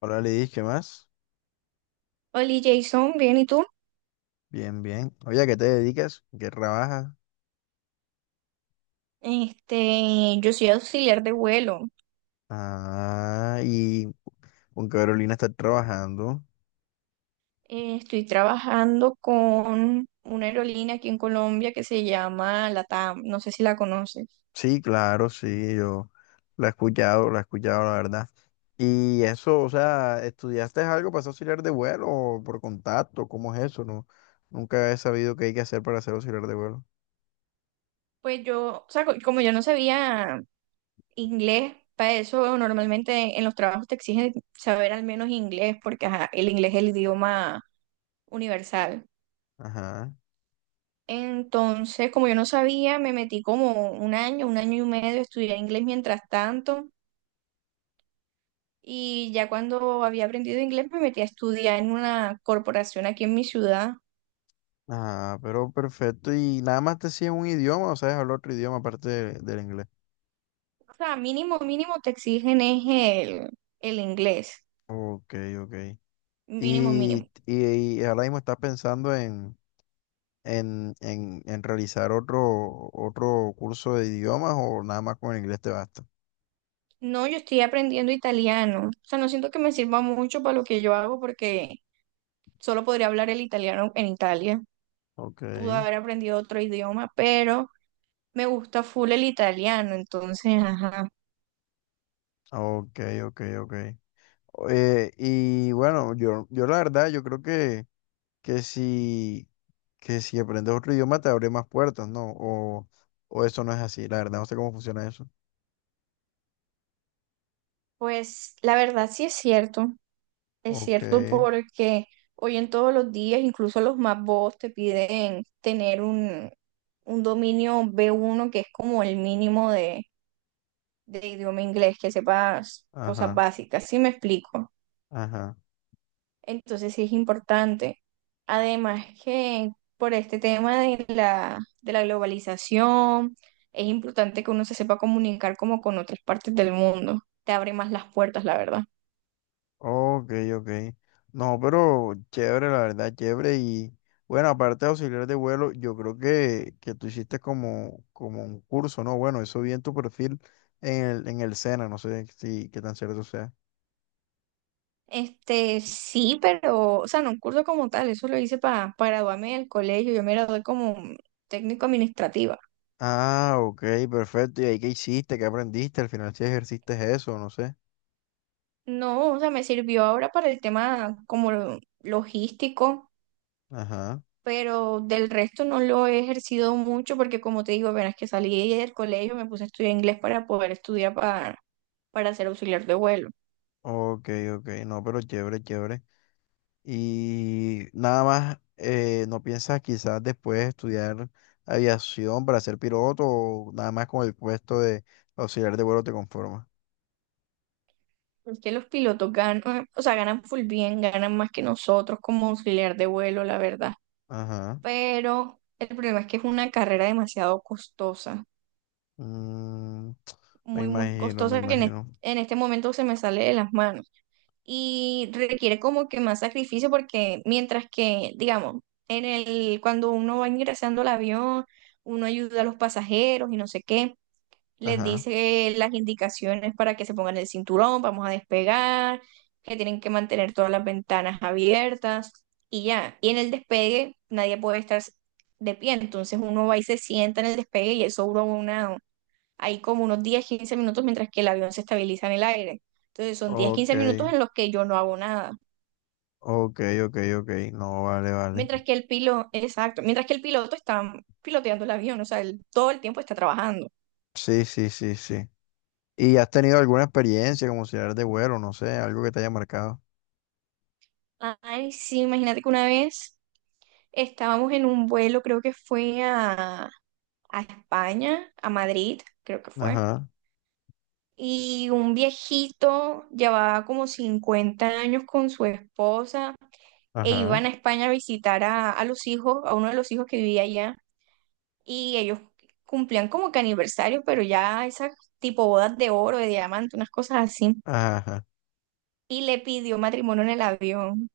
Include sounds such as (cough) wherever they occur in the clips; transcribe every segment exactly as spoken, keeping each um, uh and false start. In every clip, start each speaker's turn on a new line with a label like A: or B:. A: Hola, Lidis, ¿qué más?
B: Hola Jason, bien, ¿y tú?
A: Bien, bien. Oye, ¿a qué te dedicas? ¿En ¿Qué trabajas?
B: Este, yo soy auxiliar de vuelo.
A: Ah, y con Carolina está trabajando.
B: Eh, estoy trabajando con una aerolínea aquí en Colombia que se llama LATAM, no sé si la conoces.
A: Sí, claro, sí, yo La he escuchado, la he escuchado, la verdad. Y eso, o sea, ¿estudiaste algo para ser auxiliar de vuelo o por contacto? ¿Cómo es eso? No, nunca he sabido qué hay que hacer para ser auxiliar de vuelo.
B: Pues yo, o sea, co- como yo no sabía inglés, para eso normalmente en los trabajos te exigen saber al menos inglés, porque ajá, el inglés es el idioma universal.
A: Ajá,
B: Entonces, como yo no sabía, me metí como un año, un año y medio a estudiar inglés mientras tanto. Y ya cuando había aprendido inglés me metí a estudiar en una corporación aquí en mi ciudad.
A: ajá, pero perfecto. ¿Y nada más te sigues un idioma o sabes hablar otro idioma aparte de- del inglés?
B: O sea, mínimo, mínimo te exigen es el, el inglés.
A: Ok, ok.
B: Mínimo,
A: Y,
B: mínimo.
A: y, y ahora mismo estás pensando en, en, en, en realizar otro, otro curso de idiomas o nada más con el inglés te basta.
B: No, yo estoy aprendiendo italiano. O sea, no siento que me sirva mucho para lo que yo hago porque solo podría hablar el italiano en Italia.
A: Ok,
B: Pude haber aprendido otro idioma, pero me gusta full el italiano. Entonces, ajá.
A: ok, ok, ok. Eh, y bueno, yo, yo la verdad, yo creo que, que si, que si aprendes otro idioma te abre más puertas, ¿no? O, o eso no es así, la verdad, no sé cómo funciona eso.
B: Pues la verdad sí es cierto. Es
A: Ok,
B: cierto, porque hoy en todos los días, incluso los más bobos te piden tener un, un dominio b uno que es como el mínimo de, de idioma inglés, que sepas cosas
A: ajá,
B: básicas, ¿sí me explico?
A: ajá.
B: Entonces sí es importante. Además que por este tema de la, de la globalización, es importante que uno se sepa comunicar como con otras partes del mundo. Te abre más las puertas, la verdad.
A: Ok, ok. No, pero chévere, la verdad, chévere. Y bueno, aparte de auxiliar de vuelo, yo creo que, que tú hiciste como, como un curso, ¿no? Bueno, eso vi en tu perfil en el, en el SENA, no sé si qué tan cierto sea.
B: Este, sí, pero, o sea, no un curso como tal, eso lo hice para, para graduarme del colegio, yo me gradué como técnico administrativa.
A: Ah, ok, perfecto. ¿Y ahí qué hiciste? ¿Qué aprendiste? Al final si ejerciste eso, no sé.
B: No, o sea, me sirvió ahora para el tema como lo- logístico,
A: Ajá.
B: pero del resto no lo he ejercido mucho porque como te digo, apenas que salí del colegio me puse a estudiar inglés para poder estudiar para, para ser auxiliar de vuelo.
A: Ok, ok. No, pero chévere, chévere. Y nada más, eh, ¿no piensas quizás después estudiar aviación para ser piloto o nada más con el puesto de auxiliar de vuelo te conformas?
B: Porque los pilotos ganan, o sea, ganan full bien, ganan más que nosotros como auxiliar de vuelo, la verdad.
A: Ajá.
B: Pero el problema es que es una carrera demasiado costosa,
A: Mm, me
B: muy, muy
A: imagino, me
B: costosa que en, es-
A: imagino.
B: en este momento se me sale de las manos y requiere como que más sacrificio porque mientras que, digamos, en el, cuando uno va ingresando al avión, uno ayuda a los pasajeros y no sé qué, les
A: Ajá.
B: dice las indicaciones para que se pongan el cinturón, vamos a despegar, que tienen que mantener todas las ventanas abiertas y ya. Y en el despegue nadie puede estar de pie, entonces uno va y se sienta en el despegue y eso dura una, ahí como unos diez quince minutos mientras que el avión se estabiliza en el aire. Entonces son diez
A: Ok,
B: quince minutos en los que yo no hago nada.
A: ok, ok, ok. No, vale, vale.
B: Mientras que el piloto, exacto, mientras que el piloto está piloteando el avión, o sea, él todo el tiempo está trabajando.
A: Sí, sí, sí, sí. ¿Y has tenido alguna experiencia como auxiliar de vuelo? No sé, algo que te haya marcado.
B: Ay, sí, imagínate que una vez estábamos en un vuelo, creo que fue a, a España, a Madrid, creo que fue.
A: Ajá,
B: Y un viejito llevaba como cincuenta años con su esposa e
A: ajá,
B: iban a España a visitar a, a los hijos, a uno de los hijos que vivía allá. Y ellos cumplían como que aniversario, pero ya esas tipo bodas de oro, de diamante, unas cosas así.
A: ajá.
B: Y le pidió matrimonio en el avión.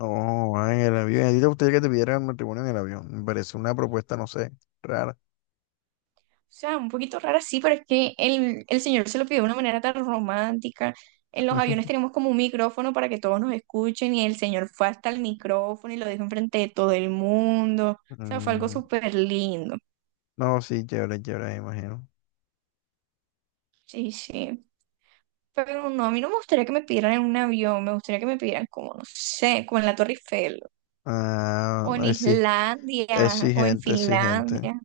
A: No, va en el avión. ¿A ti te gustaría que te pidieran matrimonio en el avión? Me parece una propuesta, no sé, rara.
B: O sea, un poquito rara, sí, pero es que el, el señor se lo pidió de una manera tan romántica. En los aviones
A: (laughs)
B: tenemos como un micrófono para que todos nos escuchen y el señor fue hasta el micrófono y lo dijo enfrente de todo el mundo. O sea, fue algo
A: Mm,
B: súper lindo.
A: no, sí, chévere, chévere, me imagino.
B: Sí, sí. Pero no, a mí no me gustaría que me pidieran en un avión, me gustaría que me pidieran como, no sé, como en la Torre Eiffel,
A: Ah,
B: o en
A: exi-
B: Islandia, o en
A: exigente, exigente.
B: Finlandia.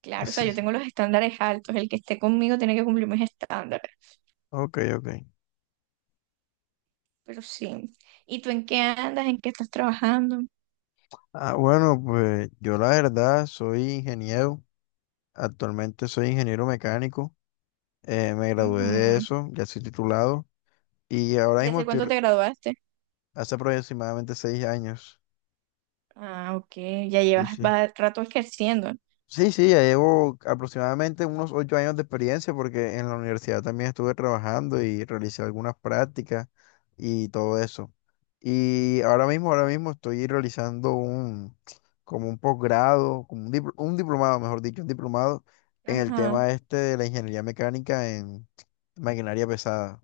B: Claro, o sea,
A: Así.
B: yo tengo los estándares altos, el que esté conmigo tiene que cumplir mis estándares.
A: Ok, ok.
B: Pero sí. ¿Y tú en qué andas? ¿En qué estás trabajando?
A: Ah, bueno, pues yo la verdad soy ingeniero. Actualmente soy ingeniero mecánico. Eh, me gradué de
B: Ujú.
A: eso, ya soy titulado. Y ahora
B: ¿Y
A: mismo
B: hace
A: estoy
B: cuánto
A: r-
B: te graduaste?
A: hace aproximadamente seis años.
B: Ah, ok. Ya
A: Sí,
B: llevas
A: sí.
B: va- rato ejerciendo.
A: Sí, sí, ya llevo aproximadamente unos ocho años de experiencia porque en la universidad también estuve trabajando y realicé algunas prácticas y todo eso. Y ahora mismo, ahora mismo estoy realizando un, como un posgrado, como un, dipl- un diplomado, mejor dicho, un diplomado en el
B: Ajá.
A: tema este de la ingeniería mecánica en maquinaria pesada.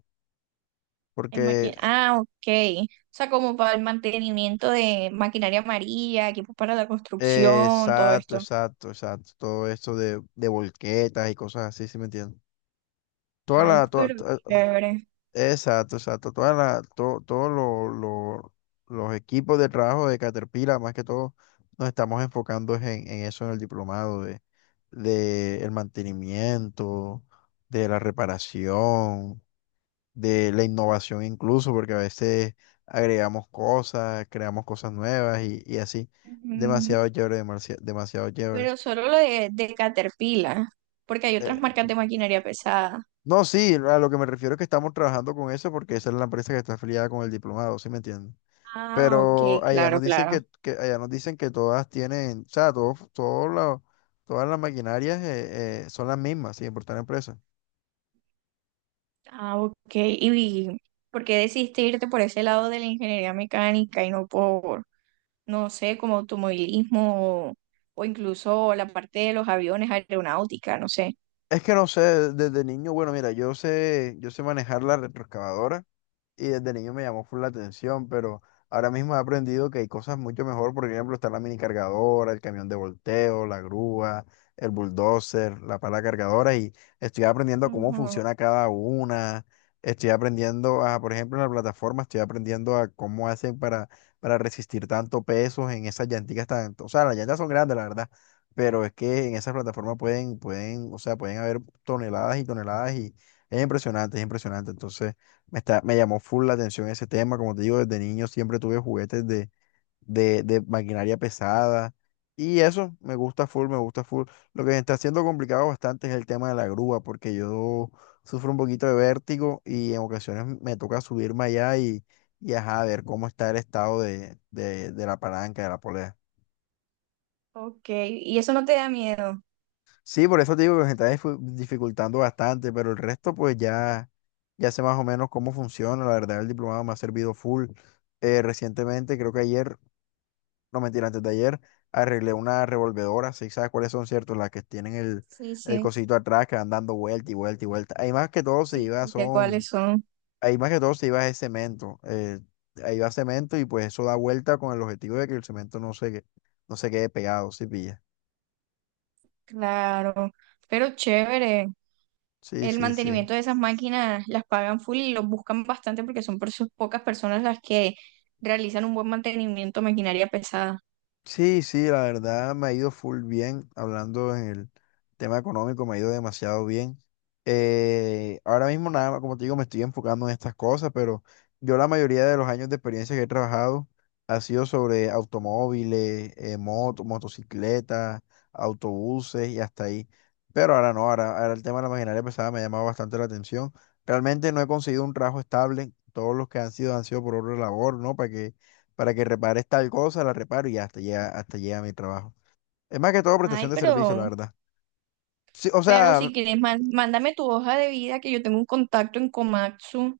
B: En maqui-
A: Porque,
B: Ah, ok. O sea, como para el mantenimiento de maquinaria amarilla, equipos para la
A: eh,
B: construcción, todo
A: exacto,
B: esto.
A: exacto, exacto, todo esto de, de volquetas y cosas así, ¿sí me entiendes? Toda
B: Ay,
A: la, toda-
B: pero
A: to-
B: chévere.
A: Exacto, exacto. Toda la, to- todos lo- lo- los equipos de trabajo de Caterpillar, más que todo, nos estamos enfocando es en, en eso, en el diplomado de, de el mantenimiento, de la reparación, de la innovación incluso, porque a veces agregamos cosas, creamos cosas nuevas y, y así.
B: Ujú.
A: Demasiado chévere, demasi- demasiado chévere.
B: Pero solo lo de, de Caterpillar, porque hay
A: Eh,
B: otras marcas de maquinaria pesada.
A: no, sí, a lo que me refiero es que estamos trabajando con eso porque esa es la empresa que está afiliada con el diplomado, ¿sí me entiendes?
B: Ah, ok,
A: Pero allá
B: claro,
A: nos dicen
B: claro.
A: que, que- allá nos dicen que todas tienen, o sea, todos, todos los- todas las maquinarias eh, eh, son las mismas, sin importar la empresa.
B: Ah, ok. ¿Y por qué decidiste irte por ese lado de la ingeniería mecánica y no por, no sé, como automovilismo o, o incluso la parte de los aviones, aeronáutica, no sé?
A: Es que no sé, desde niño, bueno, mira, yo sé, yo sé manejar la retroexcavadora. Y desde niño me llamó full la atención, pero ahora mismo he aprendido que hay cosas mucho mejor, por ejemplo, está la mini cargadora, el camión de volteo, la grúa, el bulldozer, la pala cargadora y estoy aprendiendo cómo
B: Ujú.
A: funciona cada una. Estoy aprendiendo a, por ejemplo, en la plataforma, estoy aprendiendo a cómo hacen para, para resistir tanto peso en esas llanticas tan, o sea, las llantas son grandes, la verdad, pero es que en esas plataformas pueden, pueden, o sea, pueden haber toneladas y toneladas y es impresionante, es impresionante. Entonces, me, está- me llamó full la atención ese tema. Como te digo, desde niño siempre tuve juguetes de, de, de maquinaria pesada. Y eso me gusta full, me gusta full. Lo que me está haciendo complicado bastante es el tema de la grúa, porque yo sufro un poquito de vértigo y en ocasiones me toca subirme allá y, y ajá, ver cómo está el estado de, de, de la palanca, de la polea.
B: Ok. ¿Y eso no te da miedo?
A: Sí, por eso te digo que se está difu- dificultando bastante, pero el resto pues ya, ya sé más o menos cómo funciona. La verdad, el diplomado me ha servido full. Eh, recientemente, creo que ayer, no mentira, antes de ayer, arreglé una revolvedora, si sabes cuáles son, ¿cierto? Las que tienen el,
B: Sí,
A: el
B: sí,
A: cosito atrás que van dando vuelta y vuelta y vuelta. Ahí más que todo se
B: sí,
A: iba,
B: sí, sé cuáles
A: son,
B: son.
A: ahí más que todo se iba es cemento. Eh, ahí va cemento y pues eso da vuelta con el objetivo de que el cemento no se, que- no se quede pegado, ¿sí pilla?
B: Claro. Pero chévere.
A: Sí,
B: El
A: sí, sí.
B: mantenimiento de esas máquinas las pagan full y los buscan bastante porque son por sus pocas personas las que realizan un buen mantenimiento de maquinaria pesada.
A: Sí, sí, la verdad me ha ido full bien, hablando en el tema económico, me ha ido demasiado bien. Eh, ahora mismo nada más, como te digo, me estoy enfocando en estas cosas, pero yo la mayoría de los años de experiencia que he trabajado ha sido sobre automóviles, eh, moto- motocicletas, autobuses y hasta ahí. Pero ahora no, ahora, ahora el tema de la maquinaria pesada me ha llamado bastante la atención. Realmente no he conseguido un trabajo estable, todos los que han sido han sido por otra labor, ¿no? Para que para que repares tal cosa, la reparo y hasta llega, hasta llega mi trabajo. Es más que todo prestación
B: Ay,
A: de servicio, la
B: pero
A: verdad. Sí, o
B: Pero
A: sea,
B: si quieres, man- mándame tu hoja de vida, que yo tengo un contacto en Komatsu,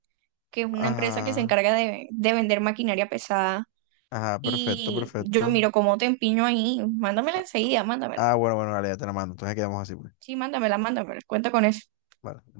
B: que es una empresa que se
A: ajá,
B: encarga de, de vender maquinaria pesada.
A: ajá, perfecto,
B: Y yo
A: perfecto.
B: miro cómo te empiño ahí. Mándamela enseguida, mándamela.
A: Ah, bueno, bueno, dale, ya te la mando. Entonces quedamos así, pues.
B: Sí, mándamela, mándamela. Cuenta con eso.
A: Vale.